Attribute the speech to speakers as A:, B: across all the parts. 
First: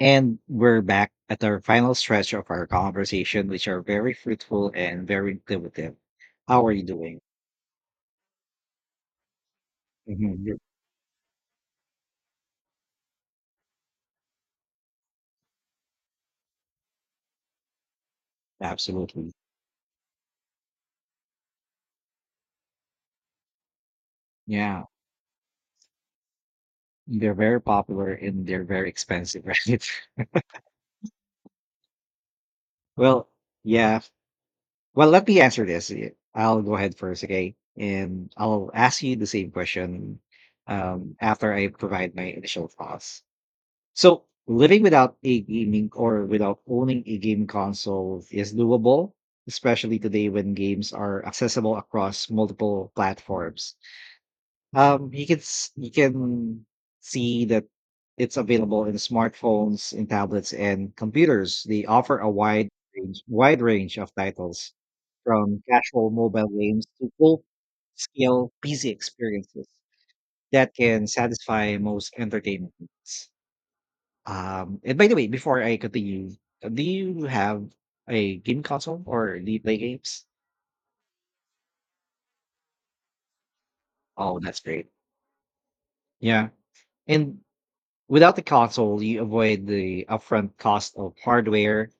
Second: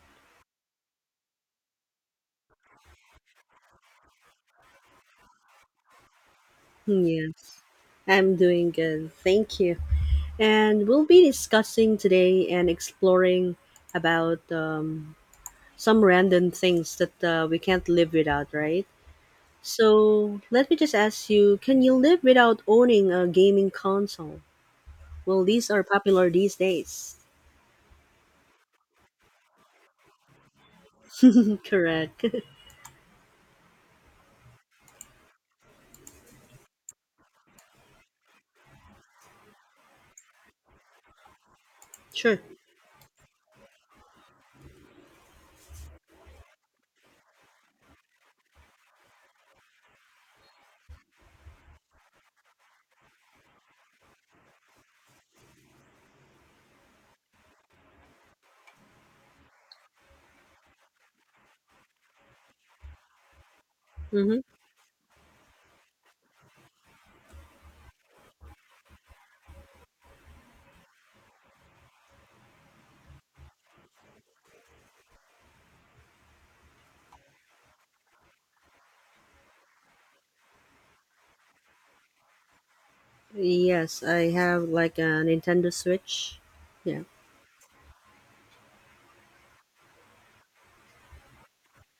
A: And we're back at our final stretch of our conversation, which are very fruitful and very intuitive. How are you doing?
B: Yes, I'm doing good. Thank you.
A: Mhm.
B: And we'll be discussing today and exploring about some random things that we can't live without, right?
A: Absolutely.
B: So let me just ask you: can you live without owning a gaming console?
A: Yeah.
B: Well, these are popular these days.
A: They're very popular and they're very expensive, right?
B: Correct.
A: Well, yeah. Well, let me answer this. Yeah, I'll go ahead first, okay? And I'll ask you the same question after I provide my
B: Sure.
A: initial thoughts. So living without a gaming or without owning a game console is doable, especially today when games are accessible across multiple platforms. You can see that it's available in smartphones, in tablets, and computers. They offer a wide range of
B: Mm-hmm.
A: titles from casual mobile games to full scale PC experiences that can satisfy most entertainment needs. And by the way, before I continue, do you have a game console or do you play games?
B: Yes, I
A: Oh, that's
B: have
A: great.
B: like a Nintendo Switch.
A: Yeah.
B: Yeah.
A: And without the console, you avoid the upfront cost of hardware,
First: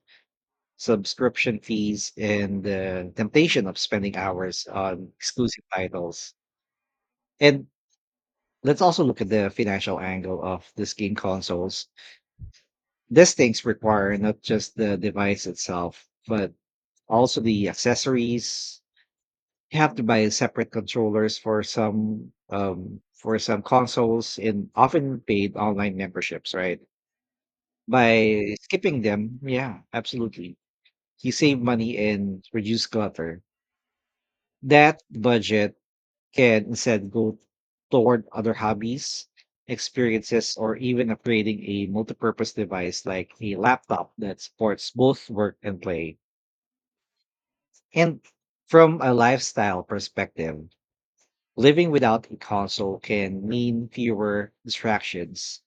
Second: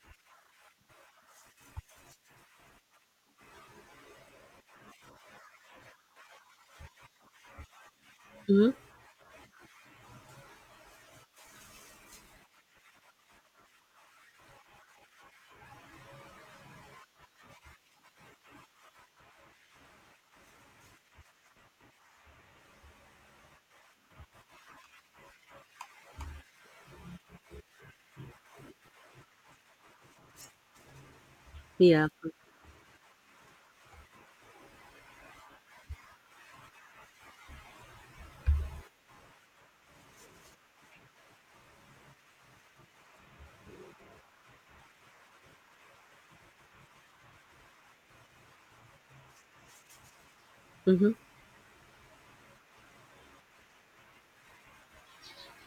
A: subscription fees, and the temptation of spending hours on exclusive titles. And
B: Mm-hmm.
A: let's also look at the financial angle of these game consoles. These things require not just the device itself, but also the accessories. You have to buy separate controllers for some consoles and often paid online memberships, right? By skipping them, yeah, absolutely, you save money
B: Yeah.
A: and reduce clutter. That budget can instead go toward other hobbies, experiences, or even upgrading a multipurpose device like a laptop that supports both work and play. And from a lifestyle perspective,
B: Mm-hmm.
A: living without a console can mean fewer distractions.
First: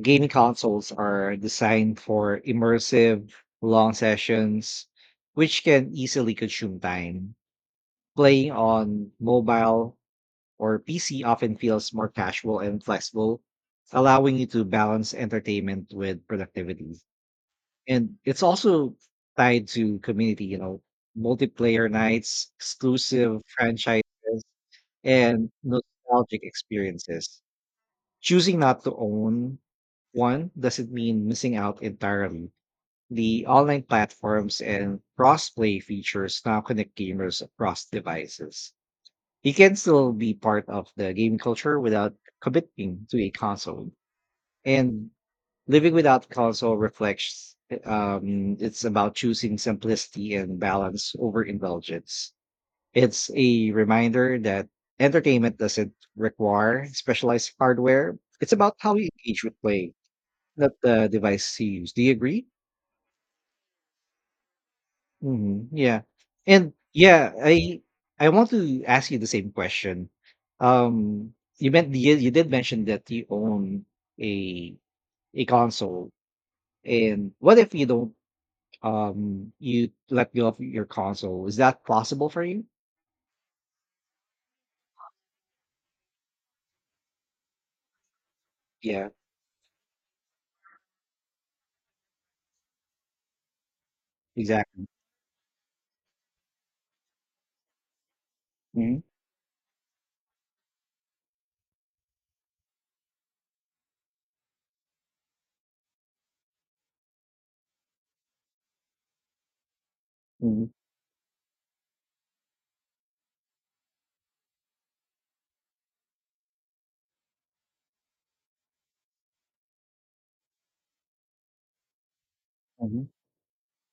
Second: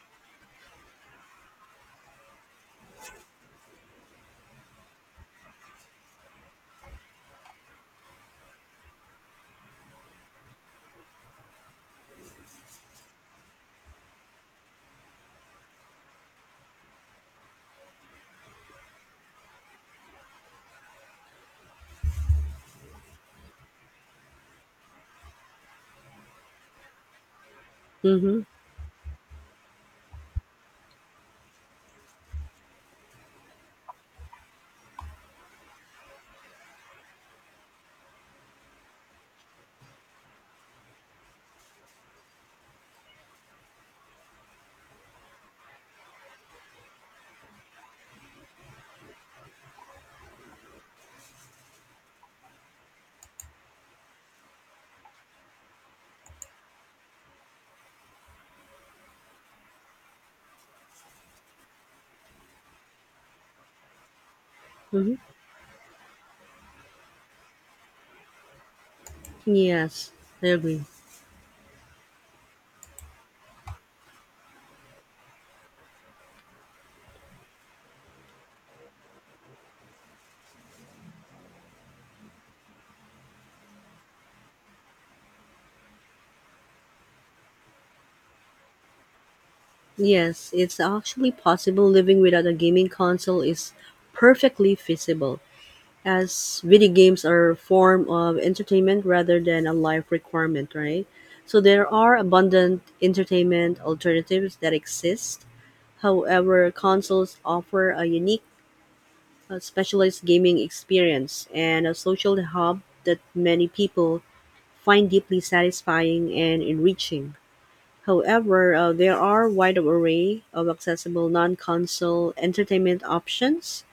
A: Gaming consoles are designed for immersive, long sessions, which can easily consume time. Playing on mobile or PC often feels more casual and flexible, allowing you to balance entertainment with productivity. And it's also tied to community, multiplayer nights, exclusive franchises, and nostalgic experiences.
B: Mm-hmm.
A: Choosing not to own one doesn't mean missing out entirely. The online platforms and crossplay features now connect gamers across devices. You can still be part of the gaming culture without committing to a console. And living without console reflects it's about choosing simplicity and balance over indulgence. It's a reminder that entertainment doesn't require specialized hardware. It's about how you engage with play, not the device you use. Do you agree?
B: Mm-hmm.
A: Yeah, and yeah, I want to ask you the same question.
B: Yes, I agree.
A: You meant you did mention that you own a a console, and what if you don't. You let go of your console. Is that possible for you? Yeah.
B: Yes, it's actually possible. Living without a gaming console is perfectly
A: Exactly.
B: feasible, as video games are a form of
A: Mhm,
B: entertainment rather than a life requirement, right? So there are abundant entertainment alternatives that exist. However, consoles offer a unique, specialized gaming
A: mhm,
B: experience and a social hub that many people find deeply satisfying and enriching. However, there are wide array of accessible non-console entertainment
A: mhm,
B: options.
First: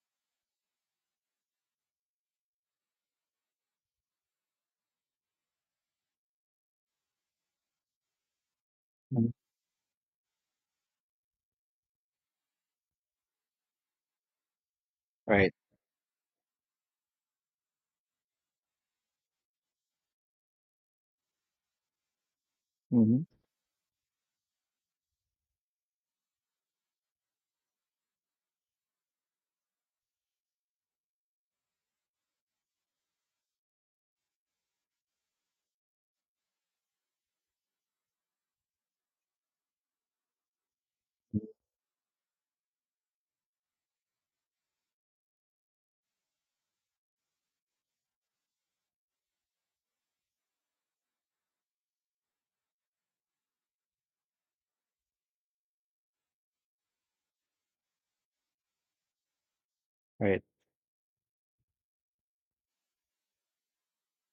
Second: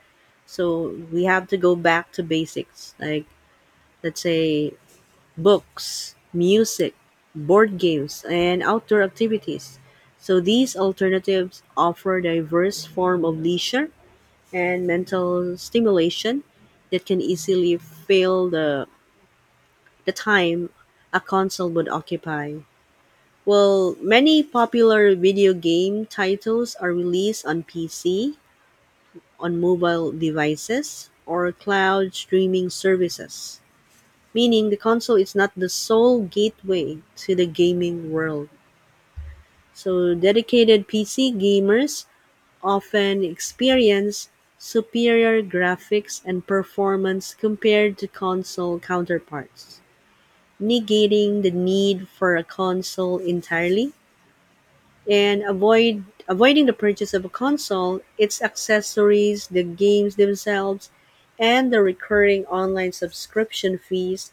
B: So we have to go back to basics, like let's say books, music, board games, and outdoor
A: mhm.
B: activities. So these alternatives offer diverse form of leisure and
A: Right.
B: mental stimulation that can easily fill the time a console would occupy.
A: Mhm,
B: Well, many popular video game titles are released on PC, on mobile devices, or cloud streaming services, meaning the console is not the sole gateway to the gaming world. So, dedicated PC
A: mm,
B: gamers often experience superior graphics and performance compared to console counterparts, negating the need for a console entirely, and avoiding the purchase of a console, its accessories, the games
A: right,
B: themselves, and the recurring online subscription fees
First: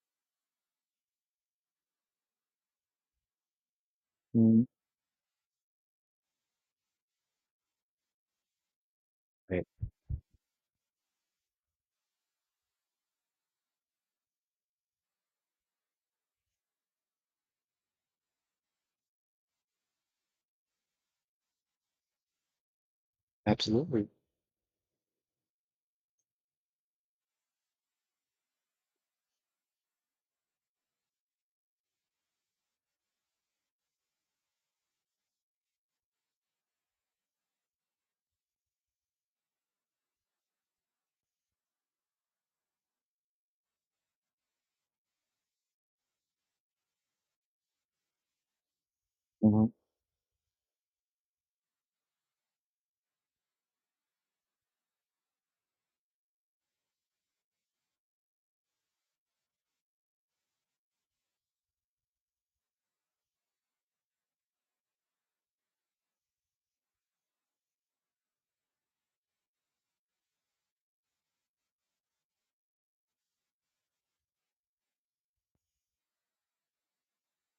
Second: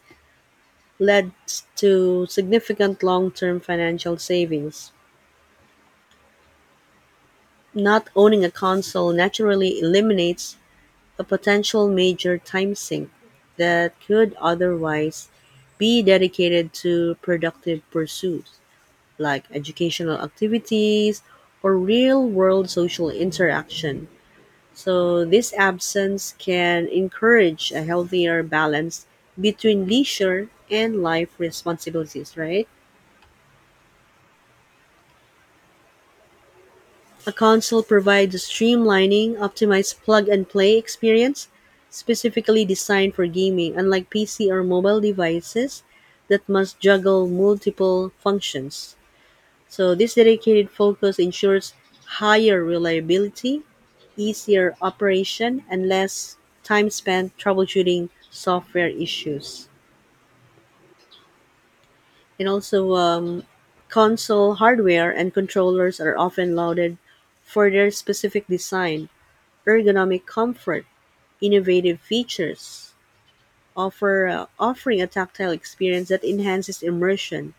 B: led to significant long-term financial
A: mhm,
B: savings. Not owning a console
A: right.
B: naturally eliminates a potential major time sink that could otherwise be dedicated to productive pursuits like educational activities or real world social
A: Absolutely.
B: interaction. So, this absence can encourage a healthier balance between leisure and life responsibilities, right? A console provides a streamlining, optimized plug and play experience specifically designed for gaming, unlike PC or mobile devices that must juggle multiple functions.
A: Mhm,
B: So, this dedicated focus ensures higher reliability, easier operation, and less time spent troubleshooting software issues. And also, console hardware and controllers are often lauded for their specific design, ergonomic comfort, innovative features, offering a tactile experience that enhances immersion.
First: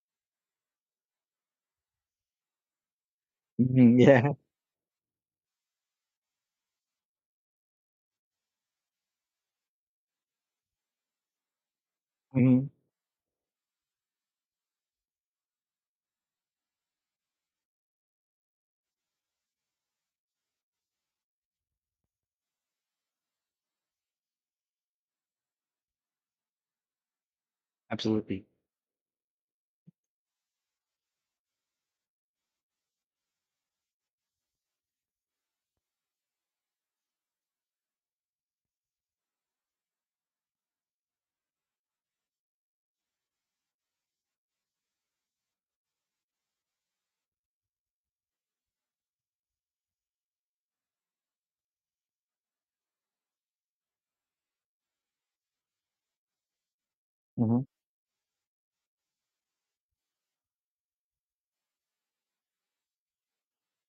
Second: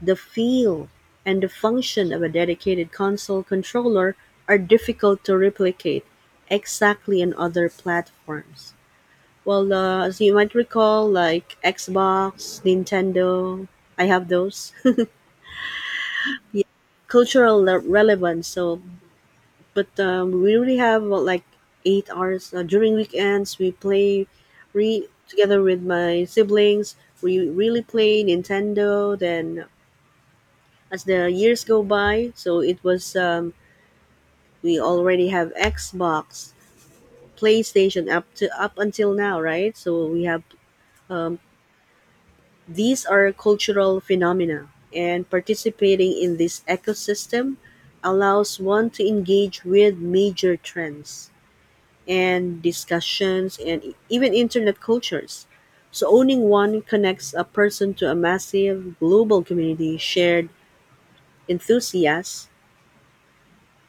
B: The feel and the function of a dedicated console
A: mhm,
B: controller
A: yeah,
B: are difficult to replicate exactly on other platforms. Well, as you might recall, like Xbox,
A: mhm,
B: Nintendo, I have those. Yeah, relevance. So, but we really have well, like 8 hours during weekends. We play re together with my siblings. We really play
A: absolutely.
B: Nintendo. Then as the years go by, so it was we already have Xbox, PlayStation up until now, right? So we have um, these are cultural phenomena, and participating in this ecosystem allows one to engage with major trends and discussions and even internet cultures. So, owning one connects a
A: Mhm,
B: person to a massive global community shared enthusiasts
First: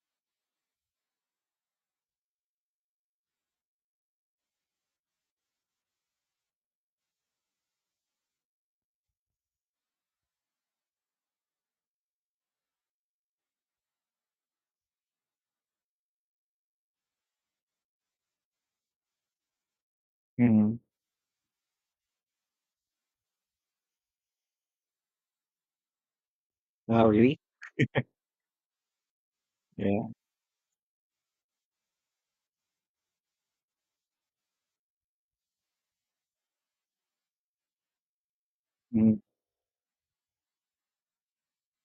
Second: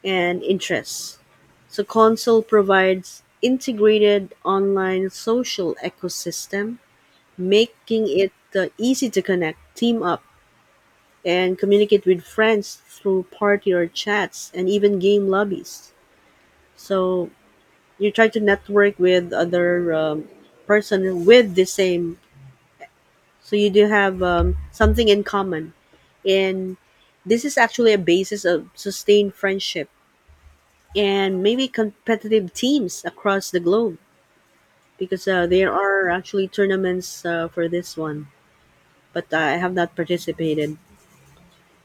B: and interests. So, console provides integrated online social ecosystem, making it easy to connect, team up, and communicate with friends through party or chats and even game lobbies. So you try to network with other
A: mhm.
B: person with the same. So you do have something in common, and
A: Oh, really?
B: this is actually a basis of sustained friendship
A: Yeah,
B: and maybe competitive teams across the globe because there are actually tournaments for this one,
A: mhm,
B: but I have not participated.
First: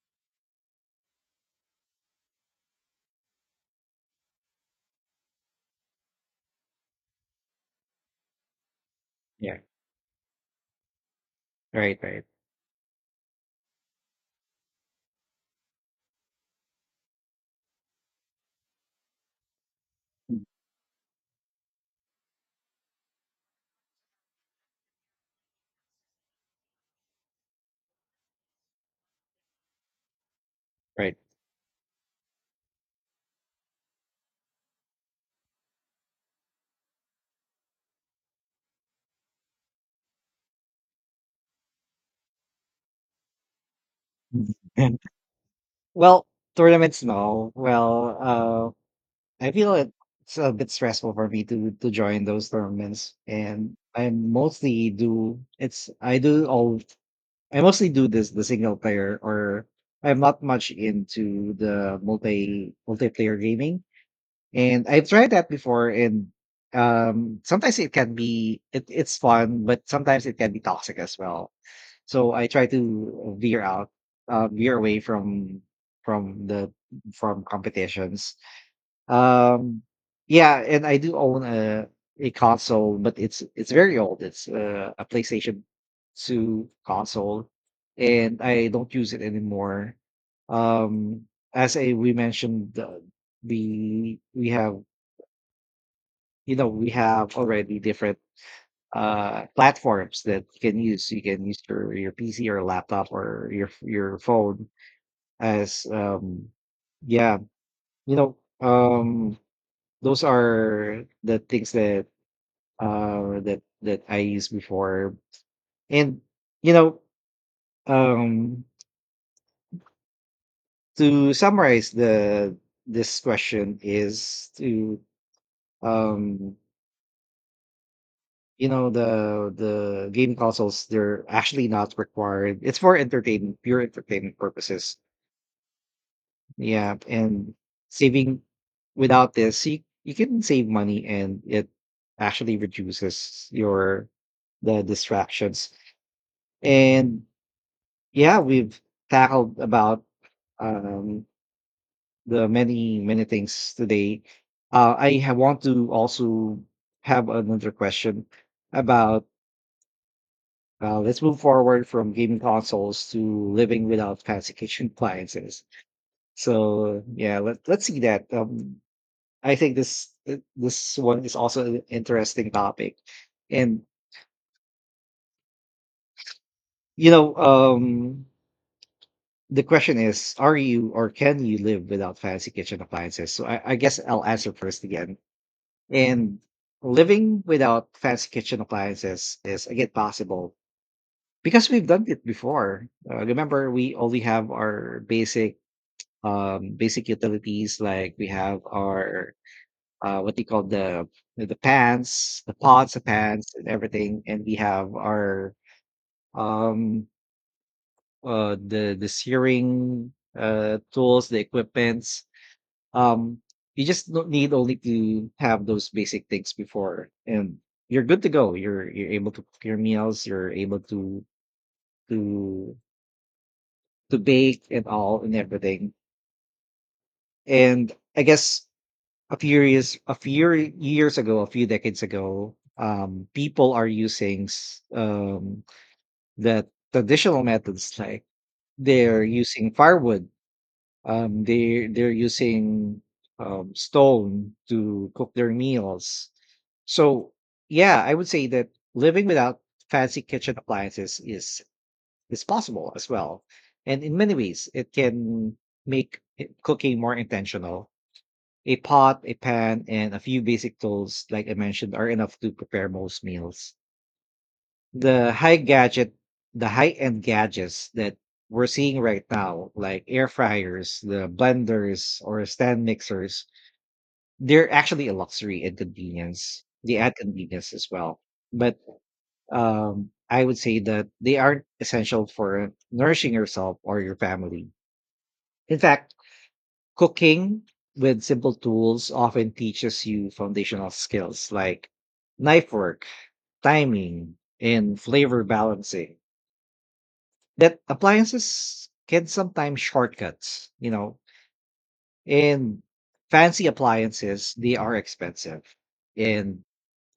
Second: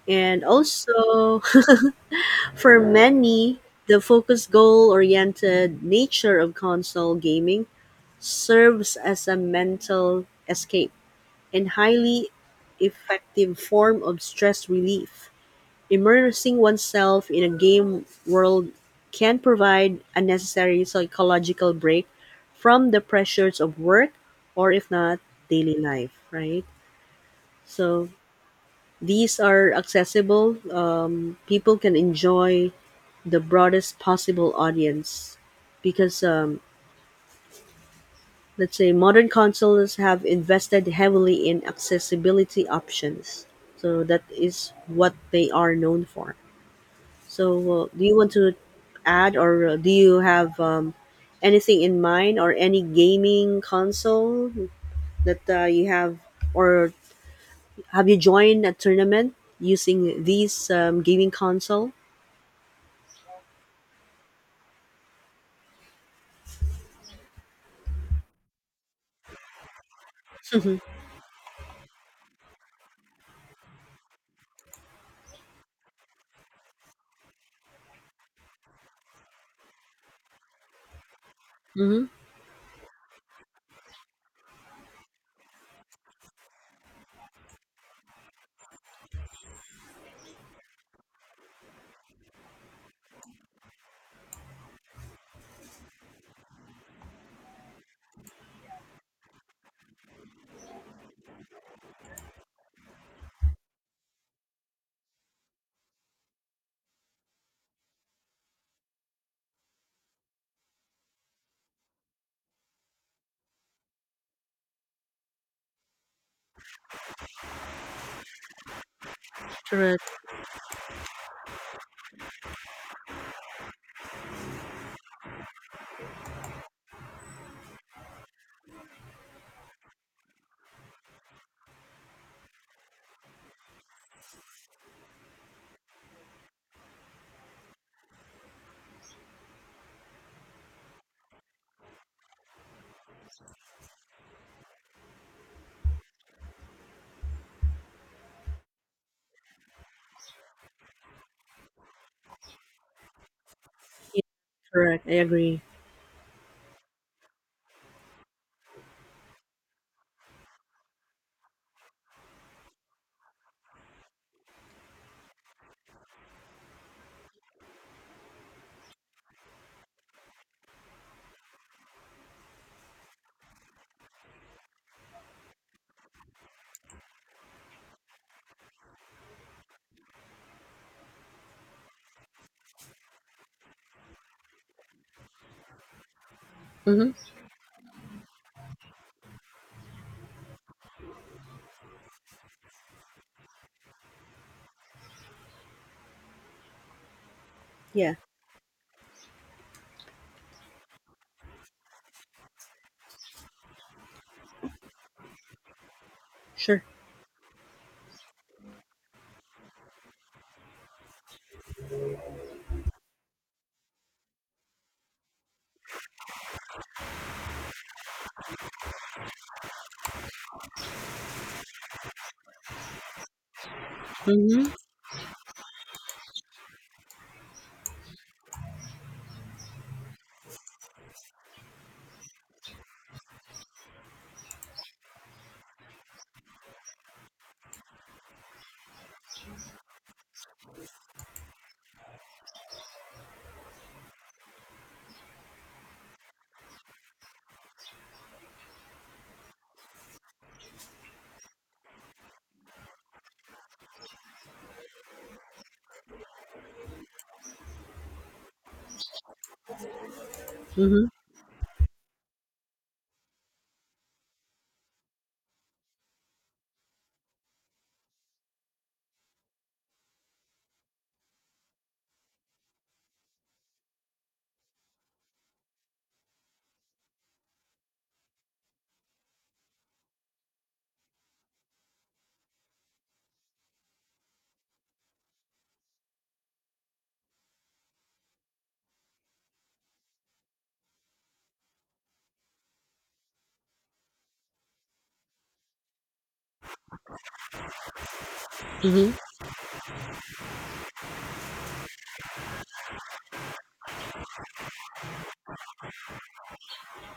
B: And also, for many, the focused goal-oriented nature of console gaming serves as a
A: yeah.
B: mental escape and
A: Right, right.
B: highly effective form of stress relief. Immersing oneself in a game world can provide a
A: Mm.
B: necessary psychological break from the pressures of work or if not daily life, right? So these are accessible,
A: Right.
B: people can enjoy the broadest possible audience because let's say modern consoles have invested heavily in accessibility options. So that is what they are known
A: Well,
B: for.
A: tournaments, no.
B: So do you
A: Well,
B: want to
A: uh
B: add
A: I
B: or
A: feel
B: do you
A: it's a
B: have
A: bit stressful for me to
B: anything in
A: join
B: mind
A: those
B: or any
A: tournaments,
B: gaming
A: and I
B: console
A: mostly do
B: that you
A: it's I
B: have,
A: do all
B: or
A: I mostly do
B: have you
A: this the
B: joined a
A: single player,
B: tournament
A: or I'm
B: using
A: not much
B: these gaming
A: into
B: console?
A: the multiplayer gaming, and I've tried that before, and sometimes it can be, it's fun, but sometimes it can be toxic as well. So I try to veer out, veer away from the from competitions. um, yeah, and I do own a
B: Mhm.
A: console, but it's very old. It's a PlayStation 2 console, and I don't use it anymore. Um, as I we mentioned, we have we have already different platforms that you can use. You can use your PC or laptop or your phone as yeah you know um those are the things that I used before. And you know, um
B: Correct.
A: to summarize, the this question is to um the game consoles, they're actually not required. It's for entertainment, pure entertainment purposes. Yeah, and saving, without this you can save money and it actually reduces your the distractions. And yeah, we've tackled about um, the many things
B: Yeah,
A: today.
B: correct. I agree.
A: Want to also have another question about. Let's move forward from gaming consoles to living without fancy kitchen appliances. So yeah, let's see that. I think this one is also an interesting topic, and you know, um, the question is, are you or can you live without fancy kitchen appliances? So I guess I'll answer first again. And
B: Mhm.
A: living without fancy kitchen appliances is again possible because we've done it before. Remember, we only have our basic utilities like
B: Yeah.
A: we have our what do you call the pans, the pots, the pans, and everything, and we have our
B: Sure.
A: um the searing tools, the equipments. Um, you just don't need only to have those basic things before, and you're good to go. You're able to cook your meals. You're able to to bake
B: Mhm.
A: and all and everything. And I guess a few years ago, a few decades ago, people are using the traditional methods like they're using firewood. They're using stone to cook their meals. So yeah, I would say that living without fancy kitchen appliances is possible as well, and in many ways it can cooking more intentional. A pot, a pan, and a few basic
B: Mhm.
A: tools like I mentioned are enough to prepare most meals. The high gadget the high end gadgets that we're seeing right now, like air fryers, the blenders, or stand mixers, they're actually a luxury and convenience. They add convenience as well, but I would say that they aren't essential for nourishing yourself or your family. In fact, cooking with simple tools often teaches you foundational skills like knife work, timing, and flavor balancing that appliances
B: Mhm.
A: can sometimes shortcuts, you know, And fancy appliances, they are expensive, and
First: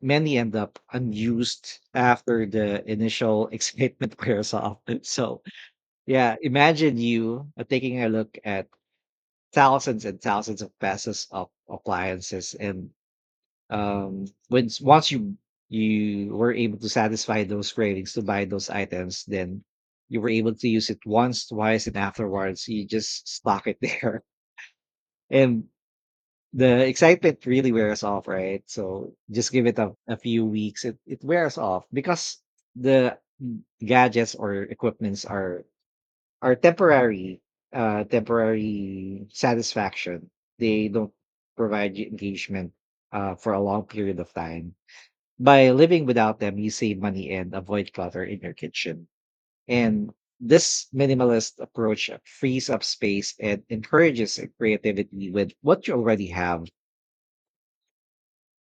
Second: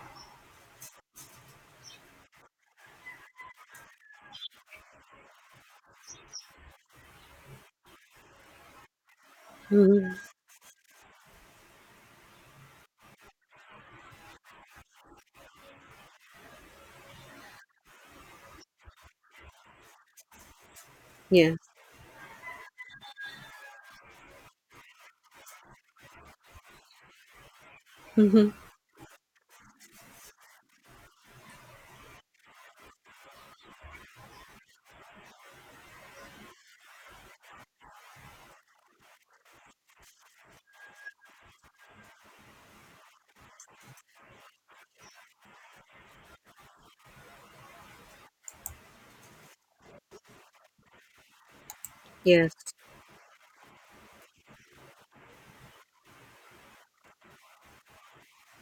A: many end up unused after the initial excitement wears off. So yeah, imagine you taking a look at thousands
B: Mhm.
A: and thousands of pesos of appliances, and once you you were able to satisfy those cravings to buy those items, then you were able to use it once,
B: Yes.
A: twice, and afterwards you just stock it there. And the excitement really wears off,
B: Mhm.
A: right? So just give it a few weeks. It wears off because the gadgets or equipments are temporary, temporary satisfaction. They don't provide you engagement for a long period of time. By living without them, you save money and avoid clutter in your kitchen. And this minimalist approach frees
B: Yes.
A: up space and encourages creativity with what you already have.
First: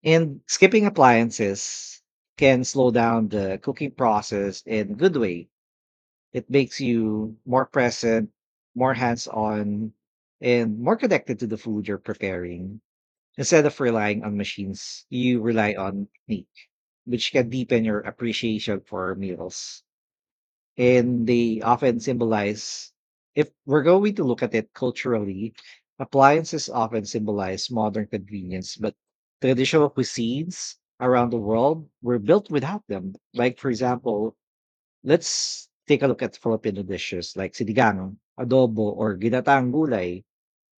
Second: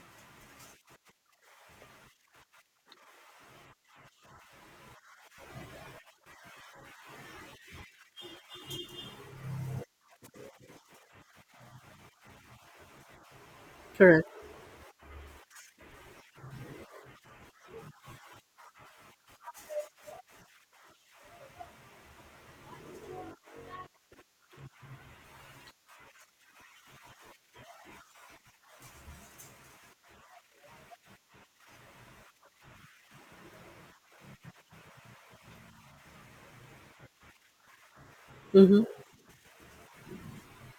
A: And skipping appliances can slow down the cooking process in a good way. It makes you more present, more hands on, and more connected to the food you're preparing. Instead of relying
B: Correct.
A: on machines, you rely on technique which can deepen your appreciation for meals. And they often symbolize, if we're going to look at it culturally, appliances often symbolize modern convenience, but traditional cuisines around the world were built without them. Like, for example, let's take a look at Filipino dishes like sinigang,
B: Mhm.
A: adobo, or ginataang gulay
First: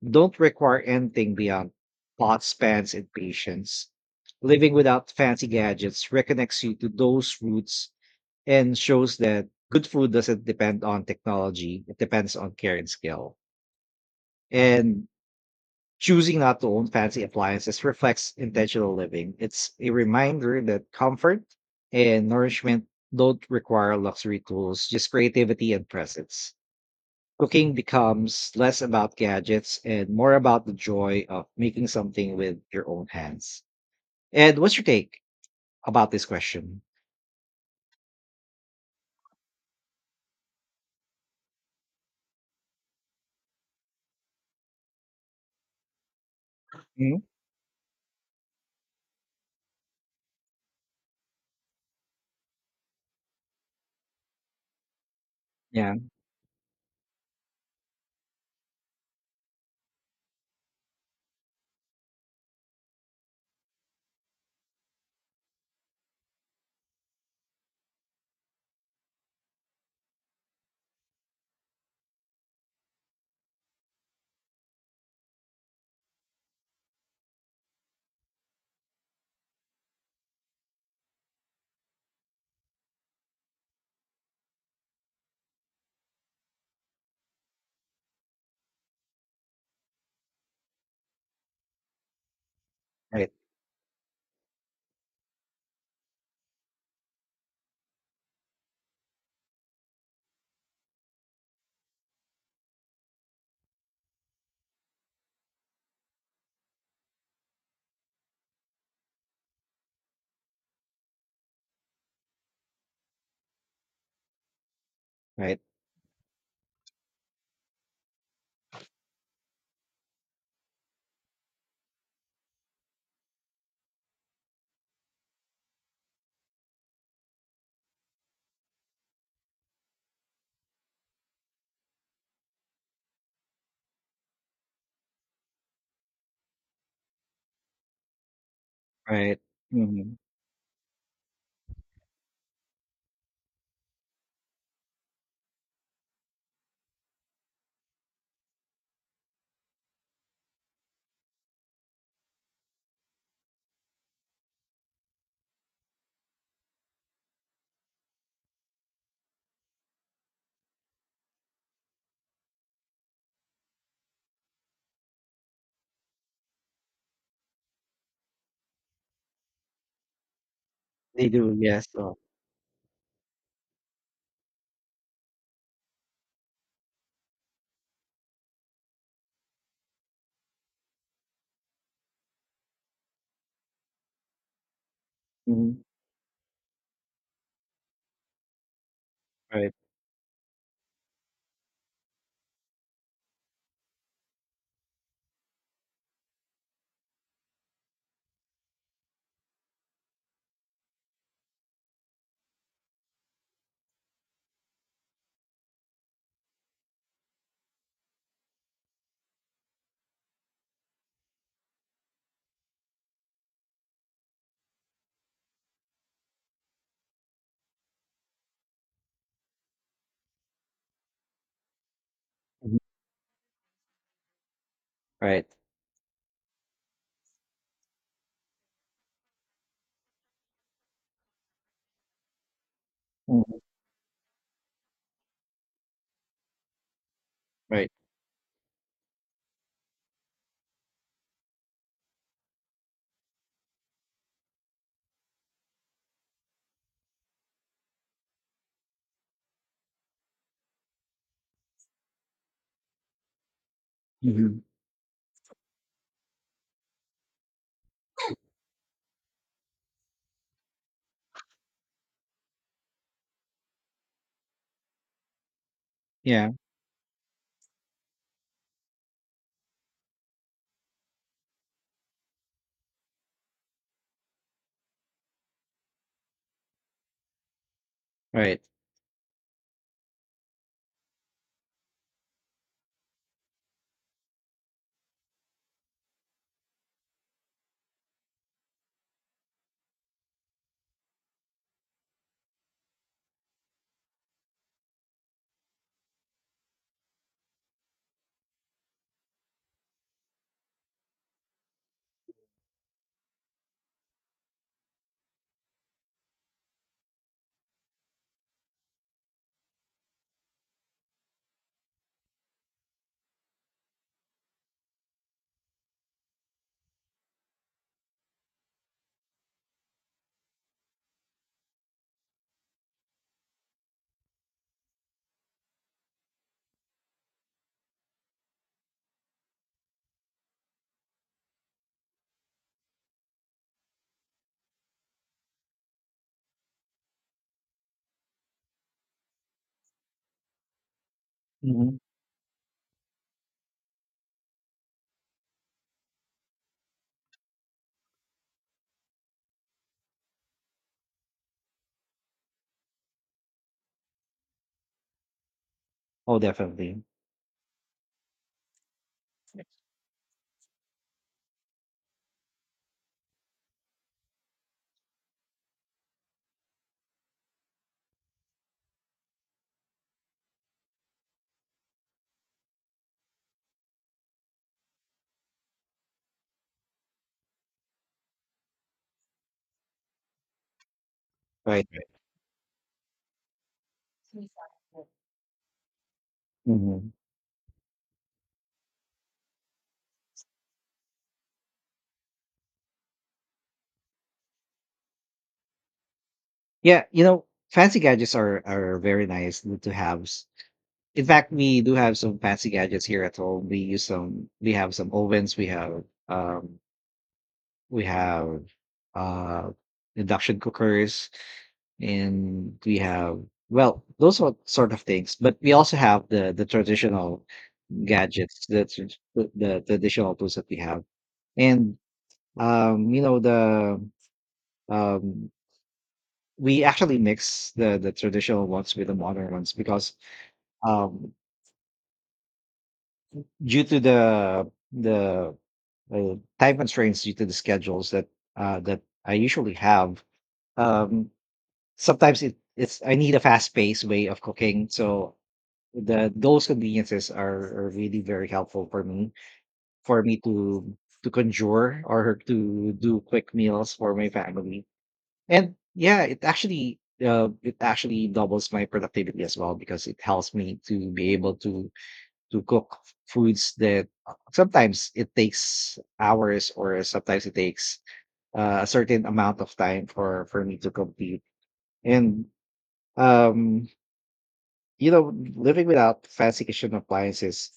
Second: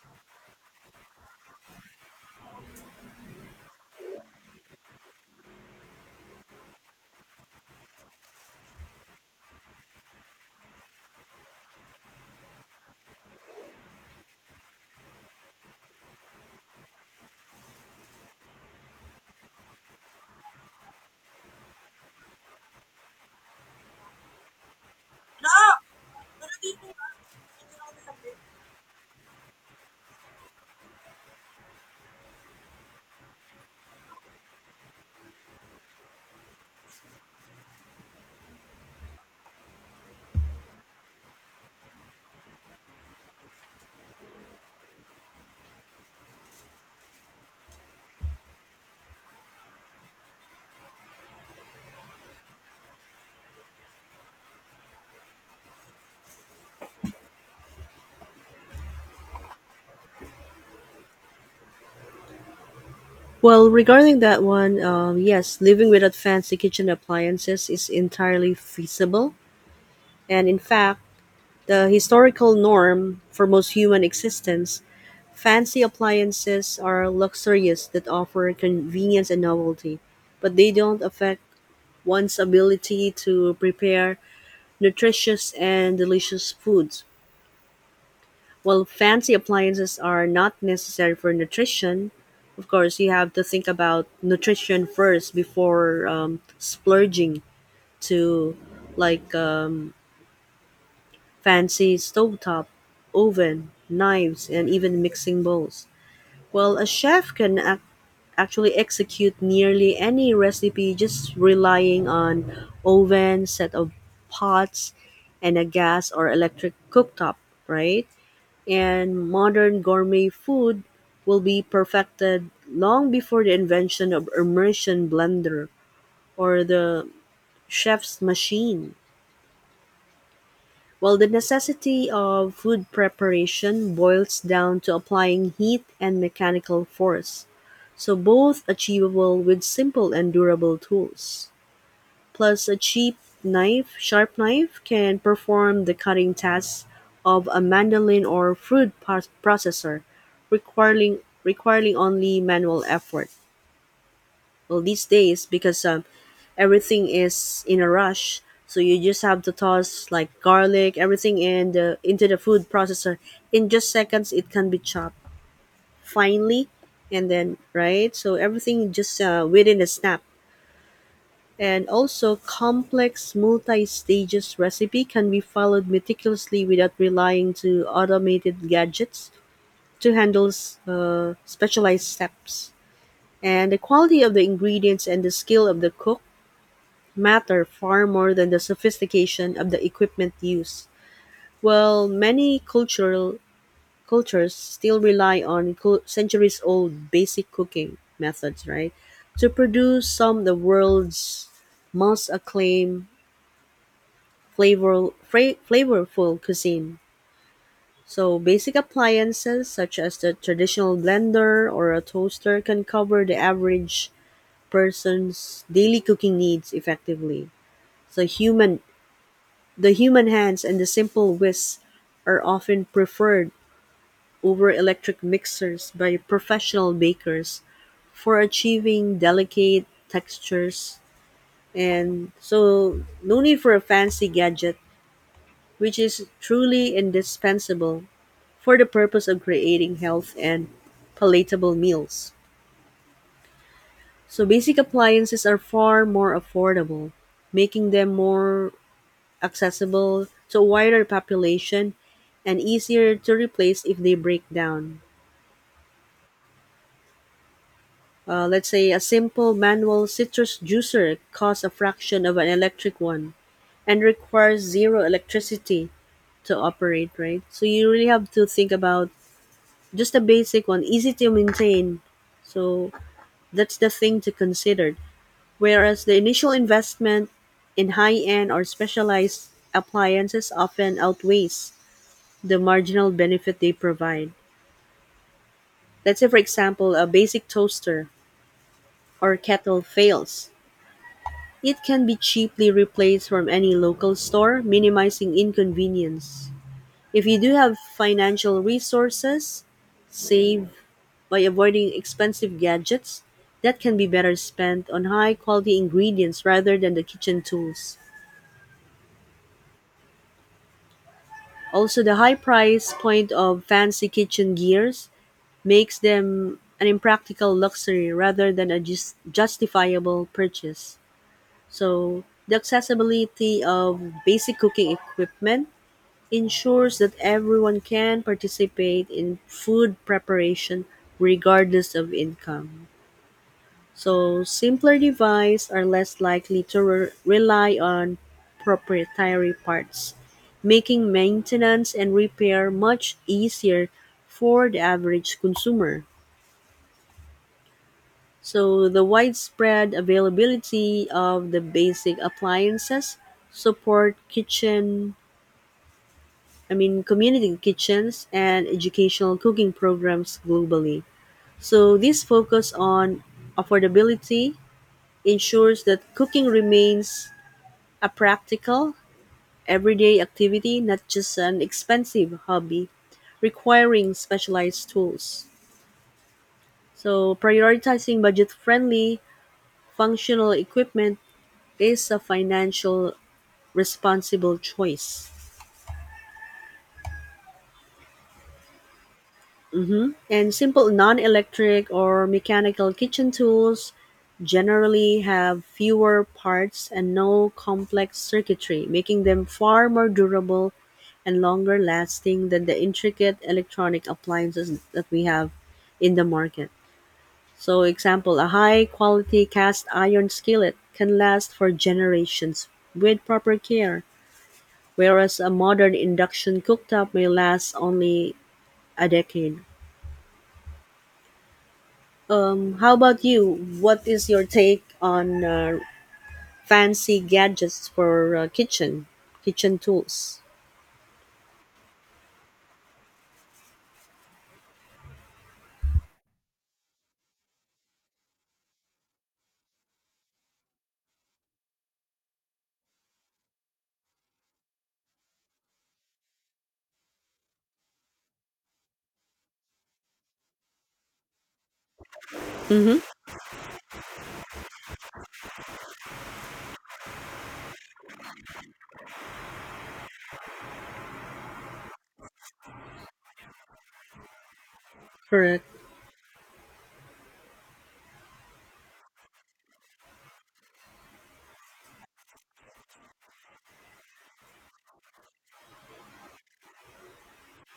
A: don't require anything beyond pots, spans, and patience. Living without fancy gadgets reconnects you to those roots and shows that good food doesn't depend on technology, it depends on care and skill. And choosing not to own fancy appliances reflects intentional living. It's a reminder that comfort and nourishment don't require luxury tools, just creativity and presence. Cooking becomes less about gadgets and more about the joy of making something with your own hands. And what's your take about this question? hmm Yeah.
B: Well, regarding that one, yes, living without fancy kitchen appliances is entirely feasible, and in fact, the historical norm for most human existence. Fancy appliances are luxurious that offer convenience and novelty, but they don't affect one's ability to prepare nutritious and delicious foods. While fancy appliances are not necessary for nutrition, of course, you
A: Right,
B: have to think about nutrition first before splurging to like fancy stovetop, oven, knives, and even mixing bowls. Well, a chef can actually execute nearly any recipe just relying on oven, set of pots, and
A: right,
B: a gas or electric cooktop, right? And modern gourmet food will be perfected long before the invention of immersion blender or the chef's machine. While the necessity of food preparation boils down to applying heat and mechanical force, so both achievable
A: right.
B: with
A: Hmm.
B: simple and durable tools. Plus a cheap knife, sharp knife can perform the cutting tasks of a mandolin or processor, requiring requiring only manual effort. Well, these days because everything is in a rush, so you just have to toss like garlic, everything in the into the food processor. In just seconds, it can be chopped finely, and then right. So everything just within a snap.
A: They do, yes.
B: And
A: Oh.
B: also, complex multi-stages recipe can be followed meticulously without relying to automated gadgets to handle specialized steps. And the quality of the ingredients and the skill
A: Hmm.
B: of the cook matter far more than the sophistication of
A: Right,
B: the equipment used. While many cultural cultures still rely on centuries-old basic cooking methods, right, to produce some of the world's most acclaimed flavorful cuisine. So basic appliances such as the traditional blender or a toaster can cover the average person's daily cooking needs effectively. So human the human hands and the simple whisk are
A: mhm,
B: often preferred over electric
A: right,
B: mixers by professional bakers for achieving delicate textures, and so no need
A: hmm,
B: for a fancy gadget which is truly
A: right.
B: indispensable for the purpose of creating health and palatable meals. So basic appliances are far more affordable, making them more accessible to a wider population and easier to replace if they break
A: Hmm.
B: down. Let's say a simple manual citrus juicer costs a fraction of an electric one and requires zero electricity
A: Yeah,
B: to operate, right? So you really have to think about just a basic one, easy to maintain. So that's the thing to consider. Whereas the initial investment in high-end
A: right.
B: or specialized appliances often outweighs the marginal benefit they provide. Let's say, for example, a basic toaster or kettle fails. It can be cheaply replaced from any local store, minimizing inconvenience. If you do have financial resources, save by avoiding expensive gadgets that can be better spent on high quality ingredients rather than the kitchen tools. Also, the high price point of fancy kitchen gears makes them an impractical luxury rather than a justifiable purchase. So, the accessibility of basic cooking equipment ensures that everyone can participate in food preparation regardless of income. So simpler devices are less likely to rely on proprietary parts, making maintenance
A: Hmm.
B: and repair much easier for the average consumer. So the widespread availability of the basic appliances support kitchen,
A: Oh,
B: I
A: definitely.
B: mean, community kitchens and educational cooking programs globally. So this focus on affordability ensures that cooking remains a practical, everyday activity, not just an expensive hobby requiring specialized tools. So, prioritizing budget friendly, functional equipment
A: Right, right.
B: is a financial responsible choice.
A: Hmm.
B: Mhm. And simple non electric or mechanical kitchen tools generally have fewer parts
A: Yeah,
B: and
A: you know,
B: no
A: fancy
B: complex
A: gadgets are
B: circuitry, making
A: very
B: them
A: nice
B: far
A: to
B: more
A: have.
B: durable
A: In
B: and
A: fact,
B: longer
A: we do have some
B: lasting than
A: fancy
B: the
A: gadgets here at
B: intricate
A: home. We use
B: electronic
A: some. We
B: appliances
A: have
B: that
A: some
B: we have
A: ovens. We have
B: in the market.
A: um.
B: So,
A: We
B: example, a
A: have
B: high quality
A: uh
B: cast iron
A: induction
B: skillet can
A: cookers,
B: last for generations
A: and we
B: with
A: have
B: proper care,
A: well those sort of things.
B: whereas a
A: But we
B: modern
A: also have the
B: induction
A: the
B: cooktop may
A: traditional
B: last only
A: gadgets, the
B: a
A: tr-
B: decade.
A: the, traditional tools that we have, and
B: How
A: you
B: about
A: know
B: you?
A: the
B: What is your take on
A: um we actually
B: fancy
A: mix
B: gadgets
A: the
B: for
A: traditional ones with the modern ones
B: kitchen
A: because
B: tools?
A: um due to the time constraints, due to the schedules that that I usually have. Um, Sometimes it, it's I need a fast paced way of cooking, so the those conveniences are really very helpful for me, for me to conjure or to
B: Mm-hmm.
A: do quick meals for my family. And yeah, it actually doubles my productivity as well, because it helps me to be able to cook foods that sometimes it
B: Correct.
A: takes hours, or sometimes it takes a certain amount of time for me to complete. And um living without fancy kitchen appliances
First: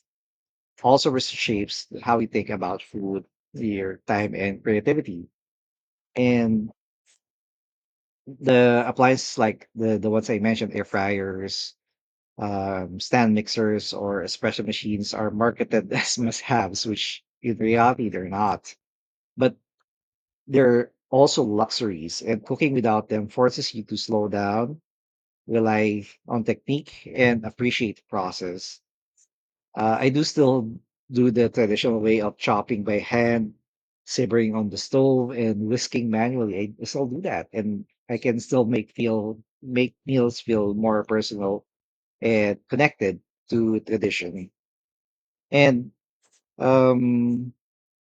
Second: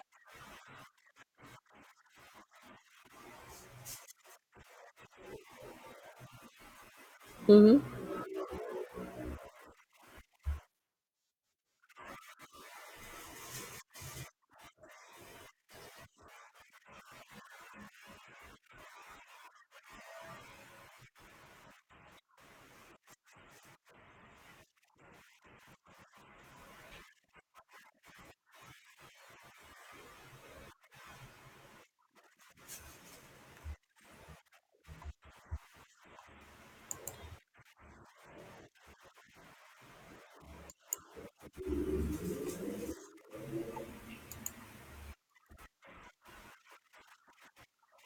A: also reshapes how we think about food, your time and creativity. And
B: Mm-hmm.
A: the appliances like the ones I mentioned, air fryers, stand mixers or espresso machines are marketed as must-haves, which in reality they're not. But there are also luxuries, and cooking without them forces you to slow down, rely on technique, and appreciate the process. I do still do the traditional way of chopping by hand, simmering on the stove, and whisking manually. I still do that, and I can still make meals feel more personal and connected to tradition. And um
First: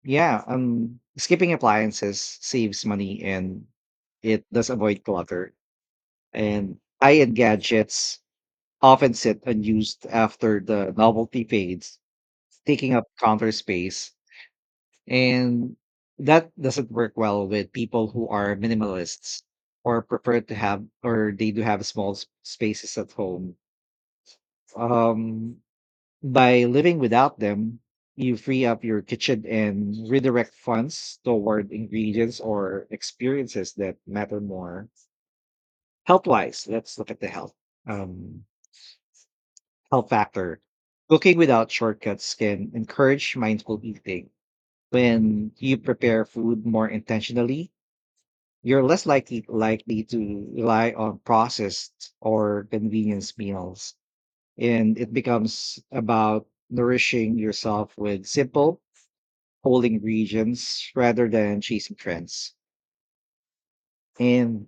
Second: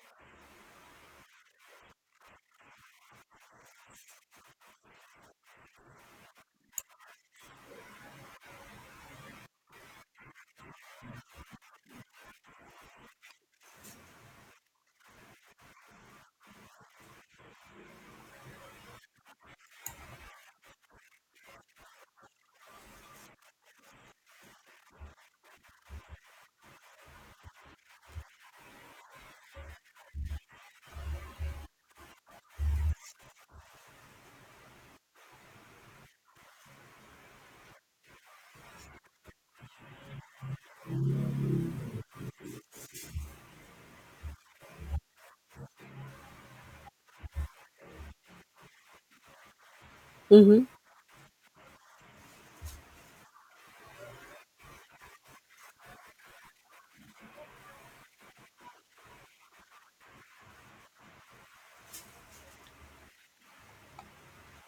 A: yeah, skipping appliances saves money and it does avoid clutter. And high-end gadgets often sit unused after the novelty fades, taking up counter space. And that doesn't work well with people who are minimalists or prefer to have, or they do have small spaces at home. Um, By living without them, you free up your kitchen and redirect funds toward ingredients or experiences that matter more. Health wise, let's look at the um, health factor. Cooking without shortcuts can encourage mindful eating. When you prepare food more intentionally, you're less likely likely to
B: Mm-hmm.
A: rely on processed or convenience meals, and it becomes about nourishing yourself with simple holding regions rather than chasing trends. And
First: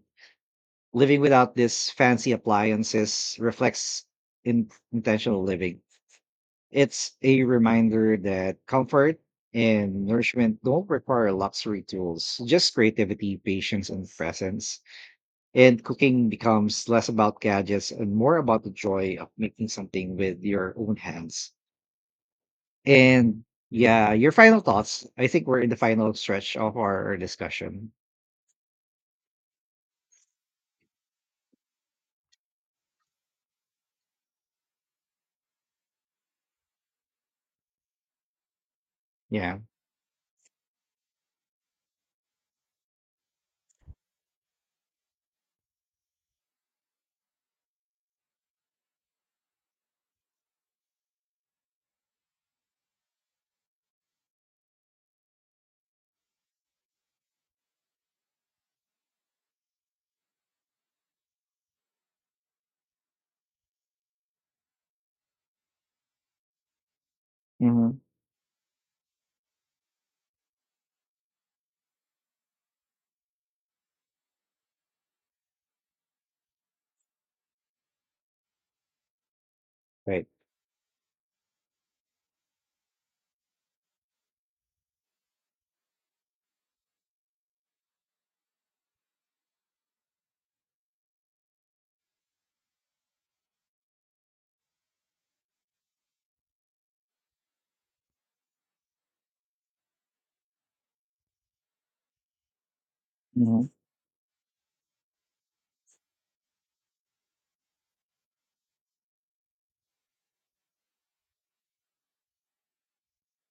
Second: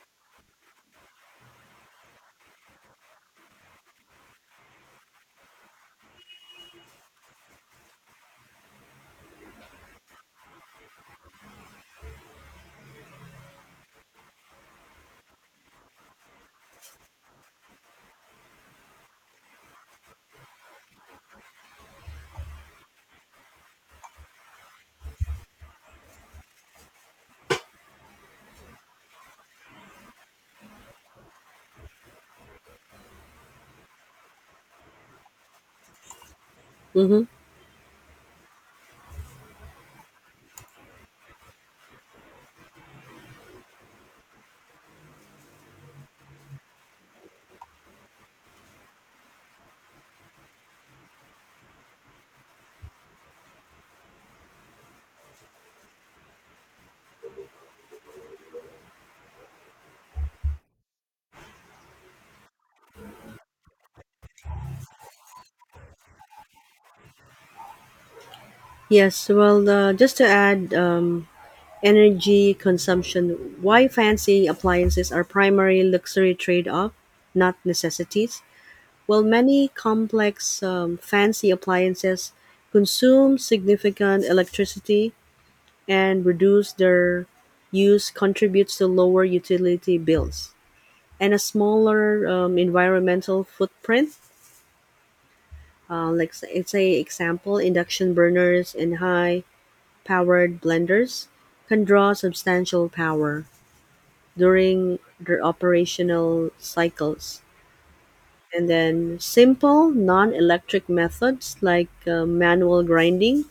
A: living without these fancy appliances reflects in intentional living. It's a reminder that comfort and nourishment don't require luxury tools, just creativity, patience, and presence. And cooking becomes less about gadgets and more about the joy of making something with your own hands. And yeah, your final thoughts. I think we're in the final stretch of our discussion.
B: Mm-hmm.
A: Yeah. Mhm.
B: Yes, well, just to add energy consumption, why fancy appliances are primary luxury trade off, not necessities? Well, many
A: Right.
B: complex fancy appliances consume significant electricity and reduce their use contributes to lower utility bills and a smaller environmental footprint. Like, say, it's a example, induction burners and high powered blenders can draw substantial power
A: Mhm.
B: during their operational cycles. And then simple non electric methods like manual grinding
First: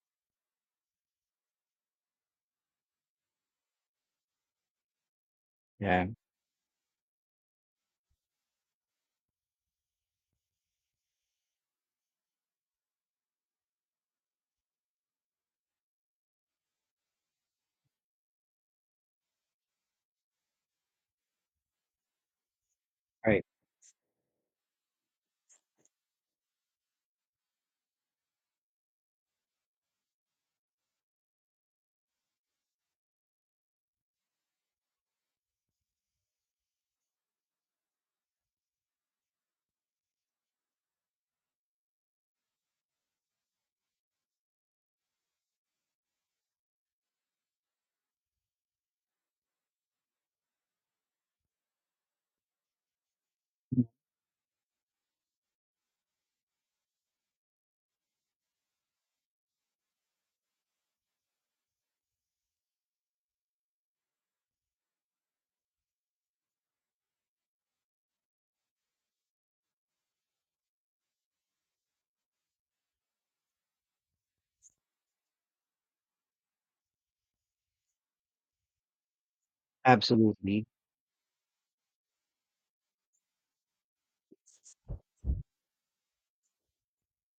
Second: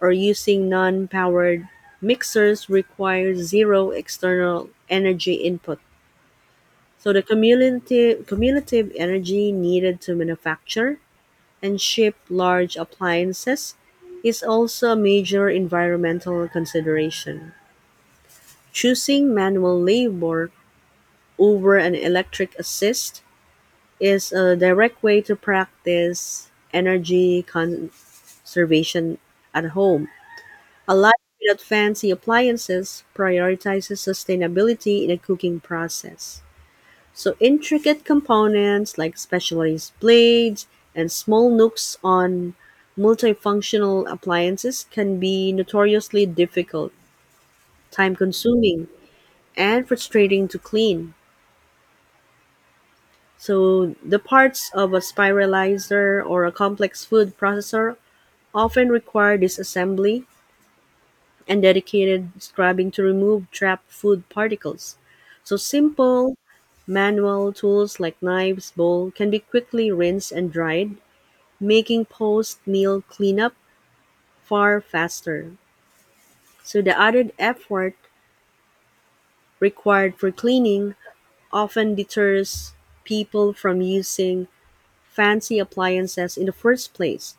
B: or using non powered mixers require zero external energy input.
A: Yeah,
B: So the cumulative energy needed to manufacture and ship large appliances is also a major environmental consideration. Choosing manual labor over an electric assist
A: right.
B: is a direct way to practice energy conservation at home. A life without fancy appliances prioritizes sustainability in the cooking process. So, intricate components like specialized blades and small nooks on multifunctional appliances can be notoriously difficult, time consuming, and frustrating to clean.
A: Mm,
B: So, the parts of a spiralizer or a complex food processor often require disassembly and dedicated scrubbing to remove trapped food particles. So, simple manual tools like knives, bowl can be quickly rinsed and dried, making post meal cleanup far faster. So, the added effort required for
A: absolutely.
B: cleaning often deters people from using fancy appliances in the first place.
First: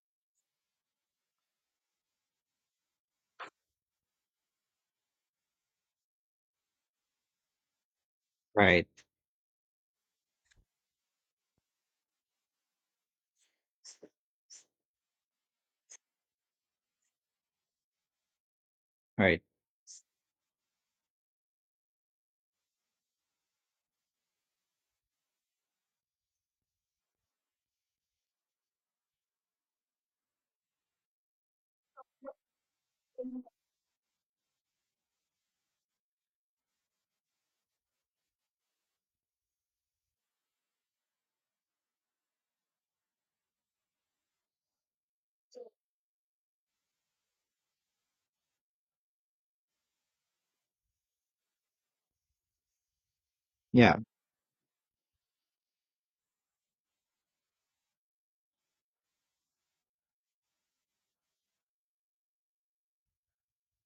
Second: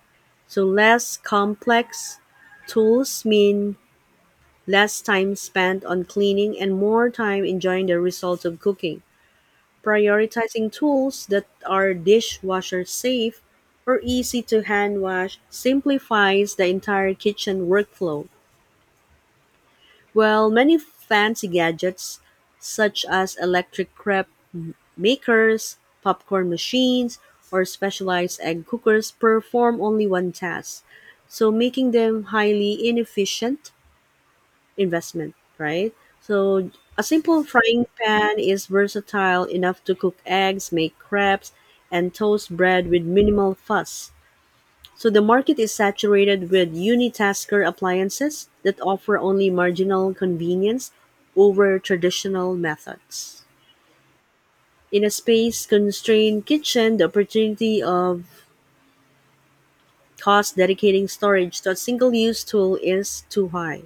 B: So less complex tools mean less time spent on cleaning and more time enjoying the results of
A: Right,
B: cooking. Prioritizing tools that are dishwasher safe or easy to hand wash simplifies the entire kitchen workflow.
A: right.
B: Well, many fancy gadgets such as electric crepe makers, popcorn machines, or specialized egg cookers perform only one task, so making them highly inefficient investment, right? So a simple frying pan is versatile enough to cook eggs, make crepes, and toast bread with minimal fuss. So the market is saturated with unitasker appliances that offer only marginal convenience over traditional methods.
A: Yeah,
B: In a space constrained kitchen, the opportunity of cost dedicating storage to a single use tool is too high.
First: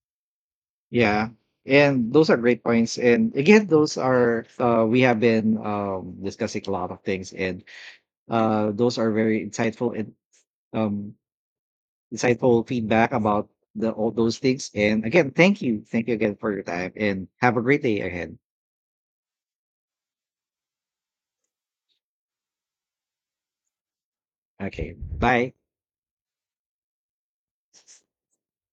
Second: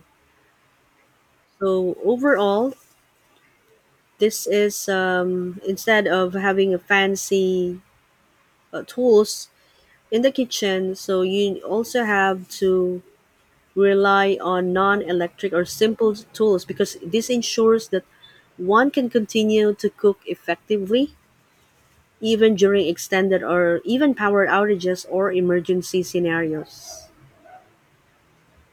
A: yeah.
B: So
A: And those are great
B: overall,
A: points. And again, those are
B: this is
A: we have been
B: instead of
A: discussing a
B: having a
A: lot of things, and
B: fancy
A: those are very
B: tools
A: insightful and
B: in the kitchen,
A: um,
B: so you also have
A: insightful
B: to
A: feedback about the all
B: rely
A: those things.
B: on
A: And again,
B: non-electric or
A: thank you
B: simple
A: again for your
B: tools
A: time,
B: because
A: and
B: this
A: have a great
B: ensures
A: day
B: that
A: ahead.
B: one can continue to cook effectively even during extended or even power
A: Okay.
B: outages or
A: Bye.
B: emergency scenarios.